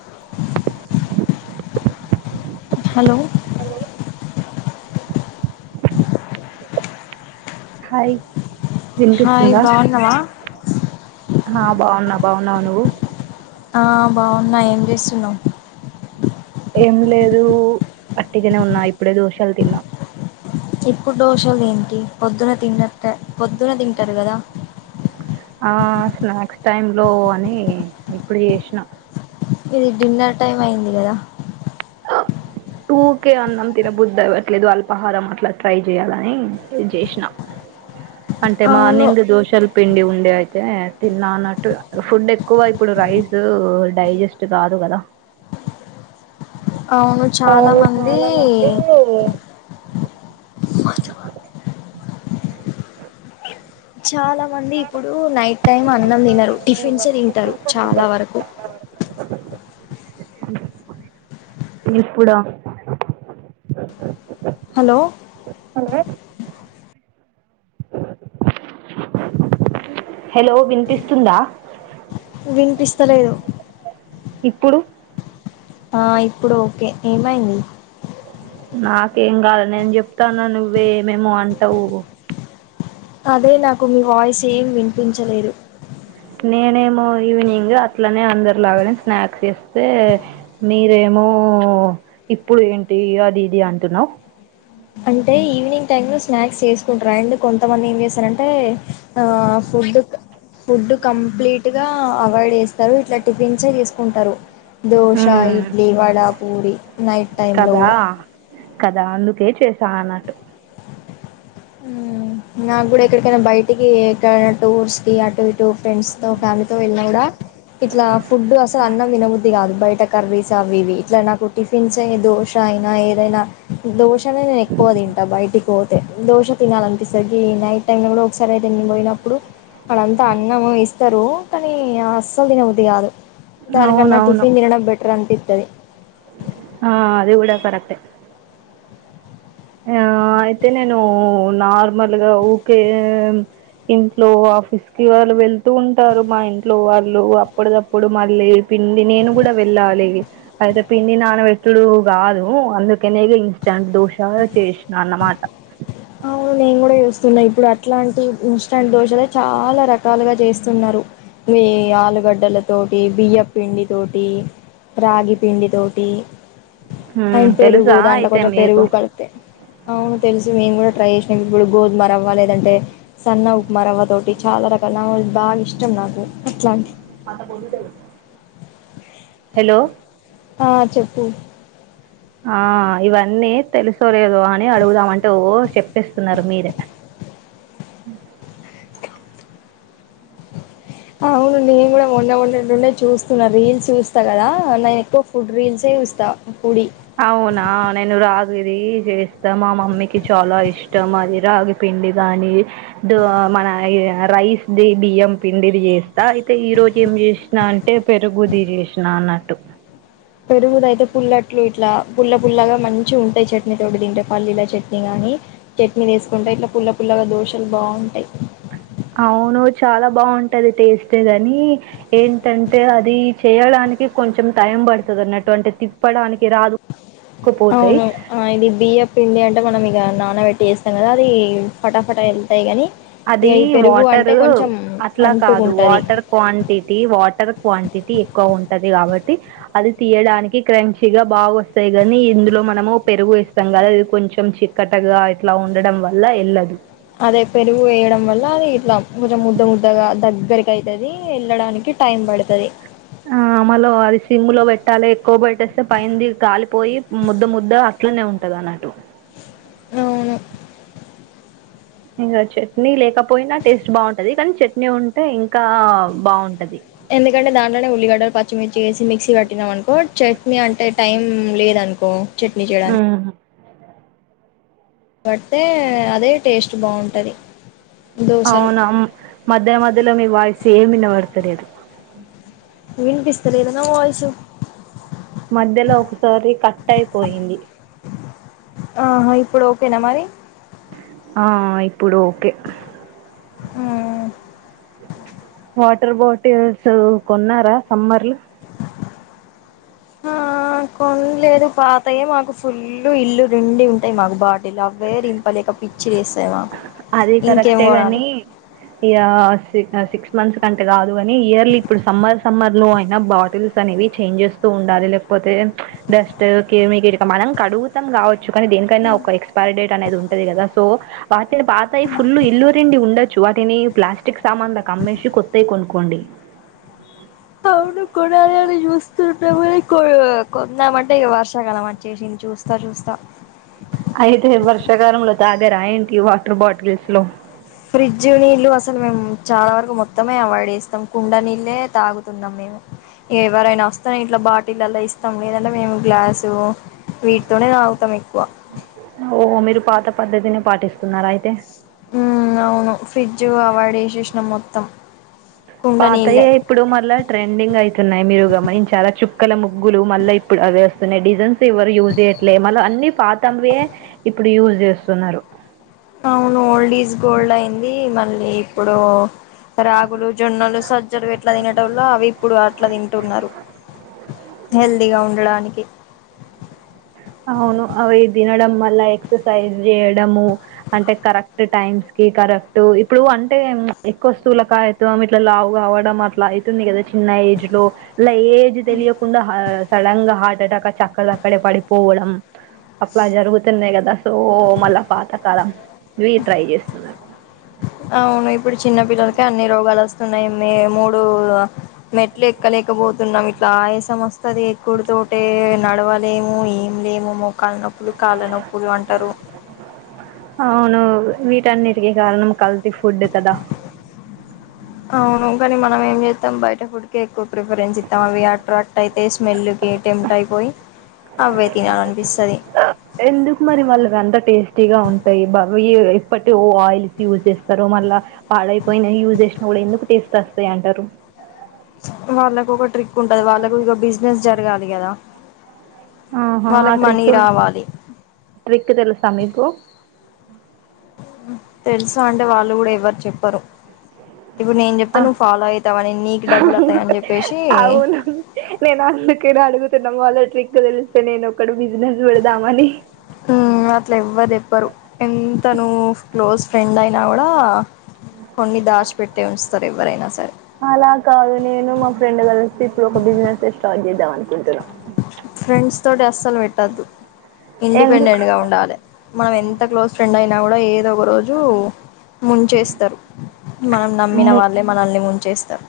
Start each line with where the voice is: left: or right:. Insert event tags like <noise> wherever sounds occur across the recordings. left: <inaudible> Hello!
right: Hi
left: hi
right: వినిపిస్తుందా
left: బాగున్నావా?
right: ఆ బాగున్నా బాగున్నావా? నువ్వు
left: ఆ బాగున్నా ఏం చేస్తున్నావ్.
right: ఏం లేదు ఒట్టిగానే ఉన్నా ఇప్పుడే దోశలు తిన్నా
left: ఇప్పుడు దోశలు ఏంటి పొద్దున తింటారు కదా.
right: ఆ స్నాక్స్ టైమ్ లో అని ఇప్పుడు చేసినా.
left: ఇది డిన్నర్ టైమ్ అయింది కదా.
right: టూకే అన్నం తినబుద్దు అవ్వట్లేదు అల్పాహారం అట్లా ట్రై చేయాలని ఇది చేసినా.
left: <inaudible>
right: అంటే
left: అవును
right: మార్నింగ్ దోశల పిండి ఉండే అయితే తిన్న అన్నట్టు. ఫుడ్ ఎక్కువ ఇప్పుడు రైస్ డైజెస్ట్ కాదు. కదా
left: అవును చాలా మంది చాలా మంది ఇప్పుడు నైట్ టైం అన్నం తినరు టిఫిన్స్ తింటారు చాలా వరకు
right: ఇప్పుడా
left: హలో
right: హలో! వినిపిస్తుందా?
left: వినిపిస్తలేదు.
right: ఇప్పుడు
left: ఆ ఇప్పుడు ఓకే. ఏమైంది?
right: నాకేం కాలే నేను చెప్తాన్న నువ్వే ఏమేమో అంటావు
left: అదే నాకు మీ వాయిస్ ఏం వినిపించలేదు.
right: నేనేమో ఈవినింగ్ అట్లనే అందరిలాగానే స్నాక్స్ చేస్తే మీరేమో ఓ ఇప్పుడు ఏంటి అది ఇది అంటున్నావు
left: అంటే ఈవినింగ్ టైమ్ లో స్నాక్స్ చేసుకుంటారు. అండ్ కొంతమంది ఏం చేస్తారంటే ఆ ఫుడ్ ఫుడ్ కంప్లీట్ గా అవాయిడ్ చేస్తారు ఇట్లా టిఫన్స్ చేసుకుంటారు. దోశ, ఇడ్లీ, వడ, పూరి నైట్ టైంలో
right: కదా
left: కూడా
right: కదా అందుకే చేసాను అన్నట్టు.
left: మ్ ఉ. నాకు కూడా ఎక్కడికైనా బయటికి ఎక్కడైనా టూర్స్ కి అటు ఇటు ఫ్రెండ్స్ తో ఫ్యామిలీతో వెళ్ళినా కూడా ఇట్లా ఫుడ్ అసలు అన్నం తినబుద్ది కాదు బయట కర్రీస్ అవి ఇవి ఇట్లా నాకు టిఫిన్స్ దోష అయినా ఏదైనా దోష అనే నేను ఎక్కువ తి టా బయటికి పోతే దోశ తినాలనిపిస్తది గీ నైట్ టైమ్ లో కూడా ఒకసారి అయితే నేను పోయినప్పుడు ఆడంత అన్నం ఇస్తారు కానీ అస్సలు తిన బుద్ది కాదు దాని కన్నా టిఫిన్ తినడం బెటర్ అనిపిస్తాది
right: ఆ అది కూడా కరెక్టే ఆ అయితే నేను నార్మల్ గా ఊకే ఏ ఇంట్లో ఆఫీస్ కి వాళ్ళు వెళ్తూ ఉంటారు మా ఇంట్లో వాళ్ళు అప్పటికప్పుడు మళ్లీ పిండి నేను కూడా వెళ్ళాలి అయితే పిండి నానపెట్టుడు కాదు అందుకనే ఇంస్టాంట్ దోష చాలా చేసిన అన్నమాట
left: అవును నేను కూడా చూస్తున్నా ఇప్పుడు అట్లాంటి ఇంస్టాండ్ దోశలే చాలా రకా రకాలుగా చేస్తున్నారు ఈ ఆలుగడ్డల తోటి బియ్య పిండి తోటి రాగి పిండి తోటి
right: హ్మ్
left: అండ్ పెరుగు
right: తెలుసా
left: దాంట్లో
right: అయితే
left: కొంచెం పెరుగు
right: మీకు
left: కలిపితే అవును తెలుసు మేం కూడా ట్రై ఇభడు గోధుమ రవ్వ లేదంటే సన్న ఉప్మారవ్వ తోటి చాలా రకాల నవ బాగా ఇష్టం నాకు అట్లాంటి
right: అంట <unintelligible> హెలో
left: ఆ చెప్పు
right: ఆ ఇవన్నీ తెలుసో లేదో అని అడుగుదామంటే ఓ చెప్పేస్తున్నారు మీరే
left: ఎ ఆ అవును అండి నేను కూడా మొన్న ఉన్నట్టుండే చూస్తున్నా రీల్స్ చూస్తా కదా ఆ నేను ఎక్కువ ఫుడ్ రీల్స్ ఎ చూస్త పూడి
right: అవునా నేను రాగిది చేస్తా మా మమ్మీకి చాలా ఇష్టం అది రాగి పిం పిండి గానీ దో మన ద రైస్ ది బియ్యం పిండిది చేస్తా అయితే ఈ రో కే ఏం చేసినా అంటే పెరుగుది చేసినా అన్నట్టు
left: పెరుగుదయితే పుల్లట్లు ఇట్లా పుల్ల పుల్లగా మంచి ఉంటాయి చెట్టు చట్నీ తోటి తింటే పల్లీల చట్నీ గాని చట్నీ వేసుకుంటే ఇట్లా పుల్ల పుల్లగా దోషాలు బాగుంటాయి
right: అవును చాలా బాగుంటది టేస్ట్ గానీ ఏంటంటే అది చేయాల కొంచెం టైం పడతాది అన్నటువంటి తిప్పడానికి రాదు పోతాయి
left: అవును ఆ ఇది బియ్యపిండి అ అంటే మనం ఇగ నానబెట్టి చేస్తాం కదా అది ఫటాఫటా వెళ్తాయి కానీ ఇక
right: అది
left: ఈ పెరుగు అంటే
right: వాటరు
left: కొంచెం
right: అట్లా కాదు
left: అంటుకుంటుంది
right: వాటర్ క్వాంటిటీ వాటర్ క్వాంటి అతి ఎక్కువ ఉంటది కాబట్ తి అది తీయడానికి క్రంచిగా బాగా వస్తాయి కానీ ఇందులో మనము పెరుగు వేస్తాం కదా అది కొం చెం చిక్కటగా ఇట్లా ఉండడం వల్ల ఏళ్ళదు
left: అదే పెరుగు వేయడం వల్ల అది ఇట్లా భుజం ముద్ద ముద్దగా దగ్గరకి అయితాది వెళ్ళడానికి టైమ్ పడతాది
right: ఆమలో అది సిమ్లో పెట్టాలి ఎక్కువ పెట్టేస్తే పైన ది కాలిపోయి ముద్ద ముద్ద అట్లనే ఉంటది వట నాటు
left: అవును
right: ఇంకా చట్నీ లేకపోయినా టేస్ట్ బాగుంటది కానీ చట్నీ ఉంటే ఇంకా బాగుంటది
left: ఎందుకంటే దాంట్లోనే ఉల్లిగడ్డలు పచ్చిమిర్చి వేసి మిక్సీ కట్టినాం అనుకో చట్నీ అంటే టైం లేదా అను కో చట్నీ చేయడా
right: ఉమ్
left: పడితే అదే టేస్ట్ బాగుంటది దోశలు
right: అవునా మధ్య మధ్యలో మీ వాయిస్ ఏమినబడతలేదు
left: వినిపిస్త లేదా నా వాయిసు
right: మధ్యలో ఒకసారి కట్ అయిపోయింది
left: ఆహా ఇప్పుడు ఓకేనా మరి
right: ఆ ఇప్పుడు ఓకే.
left: అ‌.
right: వాటర్ బాటిల్స్ కొన్నారా సమ్మర్లు.
left: ఆ కొనలేదు పాతయ్యే మాకు ఫుల్ ఇల్లు నుండి ఉంటాయి మాకు బాట. అవె నింప లేక పిచ్చి లేస్తది మాకు
right: అది
left: ఇంకేం
right: కరెక్టే
left: కొనాలి.
right: గాని ఇగ నా సిక్స్. సిక్స్ మంత్స్ కంటే కాదు కానీ ఇయర్లీ ఇప్పుడు సమ్మర్ సమ్మర్ లో అయినా బాటిల్స్ అనేవి చేంజెస్తూ ఉండాలి లేకపోతే. పోతే డస్ట్ కిమి కటకం మనం కడుగుతం కావోచ్. కానీ దేనికైనా ఒక ఎక్స్పైరీ డేట్ అనేది ఉంటది కదా సో వాటిని పాతయి ఫుల్ ఇల్లుూరిండి ఉండ. చు వాటిని ప్లాస్టిక్ సామాన్ లకి అమ్మేసి కొత్తయి కొనుకోండి.
left: అవును కొనాలి అని చూస్తుంట పో కొందామంటే ఇక వర్షాకాలం వచ్చేసింది. చూస్తా చూస్తా.
right: అయితే వర్షాకాలంలో తాగ రా ఏంటి వాటర్ బాటిల్స్ లో.
left: ఫ్రిడ్జ్ నీళ్ళు అసలు మేము చాలా వరకు మొత్తమే అవాయిడ్ చేస్తాం కుండ నీళ్ళే తాగుతున్నాం మేము ఇక ఎవరైనా వస్తన్నా ఇట్లా. బాటిల్ అలా ఇస్తాం లేదంటే మేము గ్లాసు. వీటితోనే తాగుతాం ఎక్కువ
right: ఓ మీరు పాత పద్ధతిని పాటిస్తున్నారా అయితే.
left: ఉమ్ అవును ఫ్రిడ్జ్ అవాడ్ చేసేసిన మొత్తం. కుండ
right: పాతయ్య
left: నీళ్ళే
right: ఇప్పుడు మళ్ళా ట్రెండింగ్ అయితున్నాయి మీరు గమనించారా చూక్. క్కల ముగ్గులు మళ్ళా ఇప్పుడు అవే వస్తున్నాయి డిజైన్స్ ఎవరు యూస్ చేయట్లే మల్ల అన్ని. పాతవే ఇప్పుడు యూజ్ చేస్తున్నారు.
left: అవును ఓల్డ్ ఏజ్ గోల్డ్ అయింది మళ్ళీ ఇప్పుడు. రాగులు, జొన్నలు, సజ్జలు ఎట్లా తినేటోళ్లు అవి ఇప్పుడు అట్లా తింటున్నారు. హెల్దీగా ఉండడానికి.
right: అవును అవి తినడం వల్ల ఎక్సర్సైజ్ చేయడము అంటే కరెక్ట్ టైమ్. కరెక్ట్ ఇప్పుడు అంటే ఎక్కువ స్థూలకాయతవం ఇట్లా లావు కావడం అట్లా అవుతుంది కదా చిన్న. చిన్న ఏజ్ లో ఇ ఏజ్ తెలియకుండా సడన్ గా హార్ట్ ఎటాక్ వచ్చి అక్కడికక్కడే పడిపోవడం. పోవడం. అట్లా జరుగుతున్నాయి కదా సో మళ్ళా పాతకాలం ఇవి ట్రై చేస్తున్నారు.
left: అవును ఇప్పుడు చిన్న పిల్లలకే అన్ని రోగాలు వస్తున్నాయి మ మూడు మెట్లు ఎక్కలేకపోతున్నాం ఇట్లా ఆయాసం వస్త. వస్తుంది ఎక్కుడు తోట నడవలేము ఏమి లేము మొక్. కాళ్ళ నొప్పులు కాళ్ళ నొప్పులు అంటారు.
right: అవును వీటన్నిటికీ కారణం కల్తీ ఫుడ్ కదా.
left: అవును కానీ మనం ఏం చేస్తాం బయట ఫుడ్ కె ఎక్కువ ప్రిఫరెన్స్ ఇస్తాం అవి అట్రాక్ట్ అయితే స్మెల్ కె టెంట్ అయిపోయి. అవే తినాలనిపిస్తది
right: ఎందుకు మరి వాళ్ల అంతా టేస్టీగా ఉంటాయి బాగా‌. ఇప్పటి ఓ ఆయిల్స్ యూజ్ చేస్తారు మళ్ళా పాడైపోయిన యూజ్ చేసినా కూడా ఎందుకు టేస్ట్ వస్తాయి. ఏంటరు.
left: వాళ్ళకు ఒక ట్రిక్ ఉంటది వాళ్ళకు ఇక బిజినెస్ జరగాలి కదా.
right: ఆహా ఆ
left: వాళ్ళకి మనీ
right: ట్రిక్
left: రావాలి
right: ట్రిక్ తెలిసా మీకు.
left: తెలుస అంటే వాళ్ళు కూడా ఎవరు చెప్పరు. ఇప్పుడు నేను
right: ఆ
left: చెప్తా నువ్వు ఫాలో అయితావని నీకు డబ్బులు అతాయ అని చెప్పేసి.
right: నీన్ అడుగుతున వాళ్ల ట్రిక్ తెలిస్తే నేన ఒకటీ బిసినెస్ పెడదామని.
left: మ్ అట్లా ఎవ్వరు చెప్పరు ఎంత నువ్వు క్లోజ్ ఫ్రెండ్ అయినా కూడా కొన్ని దాచిపెట్టే ఉస్తుంది.
right: అలా కాదు నేను మా ఫ్రెండ్ కలిసి ఇప్పుడు ఒక బిజినెస్ స్టార్ట్ చేస్తా. దం అనుకుంటున్నాం.
left: ఫ్రెండ్స్ తోటి అసలు పెట్టొద్దు. ఇండిపెండెంట్ గా ఉండాలి మనం ఎంత క్లోజ్ ఫ్రెండ్ అయినా కూడా ఏ. ఏద ఒక రోజు ముంచేస్తారు మనం నమ్మిన
right: ఎందుకు
left: వాళ్ళే మనల్ని ముంచేస్తారు.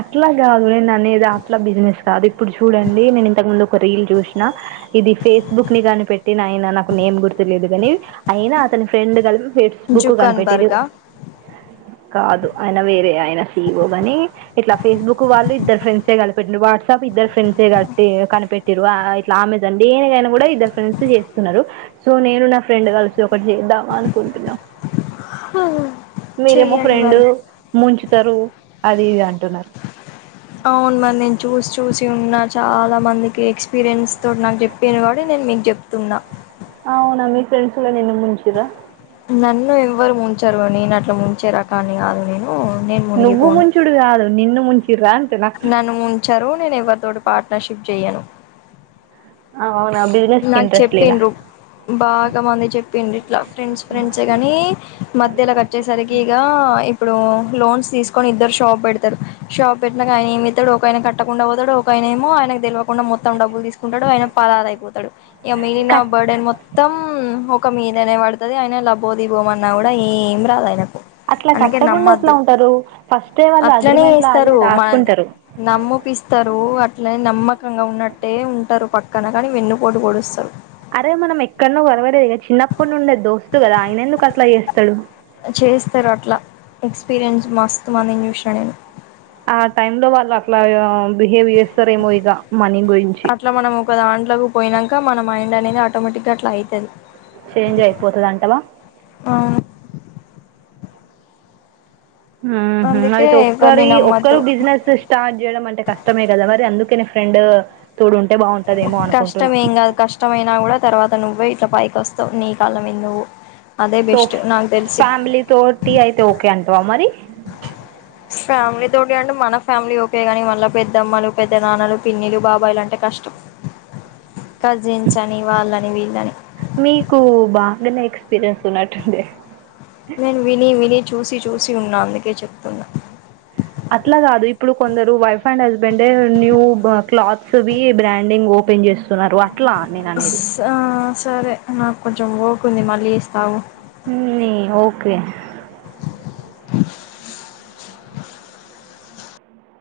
right: అట్లా కాదు నిన్ అనేద అట్లా బిజినెస్. కాదు ఇప్పుడు చూడండి నేను ఇంతకు ముందు ఒక రీల్ చూసిన ఇది ఫేస్బుక్ ని కాని పెట్టి ఆయన నాకు నె. ఏం గుర్తులేదు కాని అయినా అతని ఫ్రెండ్ గలపి ఫేస్ బుక్
left: జుకన్
right: కనిపేటిరు
left: బర్గా
right: కాదు అయన వేరే ఆయన సీఈవో గాని ఇట్లా ఫేస్బుక్ వాళ్ళు ఇద్దరు ఫ్రెండ్సే కలిపి పెట్ను వాట్సాప్ ఇద్దరు ఫ్రెండ్సే కట్టి కనిపెట్రు ఆ ఇట్లా ఆమెజాన్ దేనికైనా కూడా ఇద్దరు ఫ్రెండ్స్ చేస్ తున్నారు సో నేను నా ఫ్రెండ్ కలిసి ఒకటి చేద్దామా అనుకుంటున్నాం
left: అ
right: మీరేమో ఫ్రెండ్ ముంచుతారు అది అండ్
left: అవును మరి నేను చూసి చూసి ఉన్నా చాలా మందికి ఎక్స్పీరియన్స్ తోడు నాకు చెప్పాను వాడు నేను మీకు చెప్తున్నా
right: అవునా మీ ఫ్రెండ్స్ లే నినుం ముంచిరా
left: నన్ను ఎవ్వరు ముంచరు నేను అట్లా ముంచే రకాన్ని కాదు నేను నేను
right: నువ్వు
left: మునిగిపోను
right: ముంచుడు కాదు నిన్ను ముంచు
left: నన్ను ముంచరు నేను ఎవరితోటి పార్ట్నర్షిప్ చెయను
right: అవునా బిజినెస్ కి ఇంట్రెస్ట్ లేద
left: బాగా మంది చెప్పిండ్రు ఇట్లా ఫ్రెండ్స్ ఫ్రెండ్సే గాని మధ్య ఇలా క వచ్చేసరికి ఇగ ఆ ఇప్పుడు లోన్స్ తీసుకొని ఇద్దరు షాప్ పెడతారు షాప్ పెట్టినంక ఆయన ఏం చేస్తాడు ఒక ఆయన కట్టకుండా పోతాడు ఒక ఆయనేమో హాయ్ ఆయనకు తెలువ కుండా మొత్తం డబ్బులు తీసుకుంటాడు ఆయన పరాార్ అయిపోతాడు ఇక మీలినా
right: కట్
left: బర్డన్ మొత్తం ఒక మీ దనే పడుతది అయన ఇలాబోది దిబో మాన్న కూడా ఏం రాదు ఆయనకు
right: అట్లా
left: అందుకే
right: కట్టకుండా ఎట్లా
left: నమ్మద్దు
right: ఉంటారు ఫస్ట్ టే వాళ్ళు అగ్రిమెంట్ లో
left: దు మనల్ని
right: రాసుకుంటారు
left: నమ్మపిస్తారు అట్ల ని నమ్మకంగా ఉన్నట్టే ఉంటారు పక్ కన కని వెన్ను పోటు పొడు పొడుస్తారు
right: అరే మనం ఎక్కడనో గొరవలేేదు ఇ చిన్నప్పటి నుండే దోస్తు కదా ఆయన ఎందుకు అట్లా చేస్తాడు
left: చేస్తారు అట్లా ఎక్స్పీరియన్స్ మస్తు మందిని చూసిన నేను
right: ఆ టైమ్ లో వాళ్ళు అట్లా గా బిహేవయర్ స్తరే మొయిగా మనీం గుయించిి
left: అట్లా మనం ఒక దాంట్లోకి పోయినాక మన మైండ్ అనేది ఆటోమేటిక్గా అట్లా అయితది
right: చేంజ్ అయిపోతుది అంటవా
left: అవును
right: ఉహు
left: అందుకే
right: అయితే
left: ఎవరిని
right: ఒక్కరి ఒక్కరు
left: నమ్మద్దు
right: బిజినెస్ స్టార్ట్ చేయడం అంటే కష్టమే కదా మరి అందు కెనే ఫ్రెండు
left: కష్టం ఏం కాదు కష్టం అయినా కూడా తర్వాత నువ్వే ఇట్లా పైకి వస్తావు నీ కాళ్ళ మీద నువ్వు అదే
right: సో
left: బెస్ట్ నాకు తెలిసి
right: ఫ్యామిలీ తోటీ అయితే ఓకే అంటవా మరి
left: ఫ్యామిలీ తోటి అంటే మన ఫ్యామిలీ ఓకే కాని మళ్ళీ పెద్దమ్మలు పెద్ద నాన్నలు పిన్నిలు బాబాయిలు అంటే కష్టం కజిన్స్ అని వాళ్ళని వీళ్ళని
right: మీకు బాగానే ఎక్స్పీరియన్స్ ఉన్నట్టుందే
left: నేను విని విని చూసి చూసి ఉన్నా అందుకే చెప్తున్నా
right: అట్లా కాదు ఇప్పుడు కొందరు వైఫ్ అండ్ హస్బెండ్ డే న్యూ బా క్లాత్స్వి బ్రాండింగ్ ఒప్పో ఓపెన్ చేస్తున్నారు ఆ
left: స ఆ సరే నాకు కొంచెం ఓర్క్ ఉంది మళ్ళీస్తా ఆగు
right: ఉ నీ ఓకే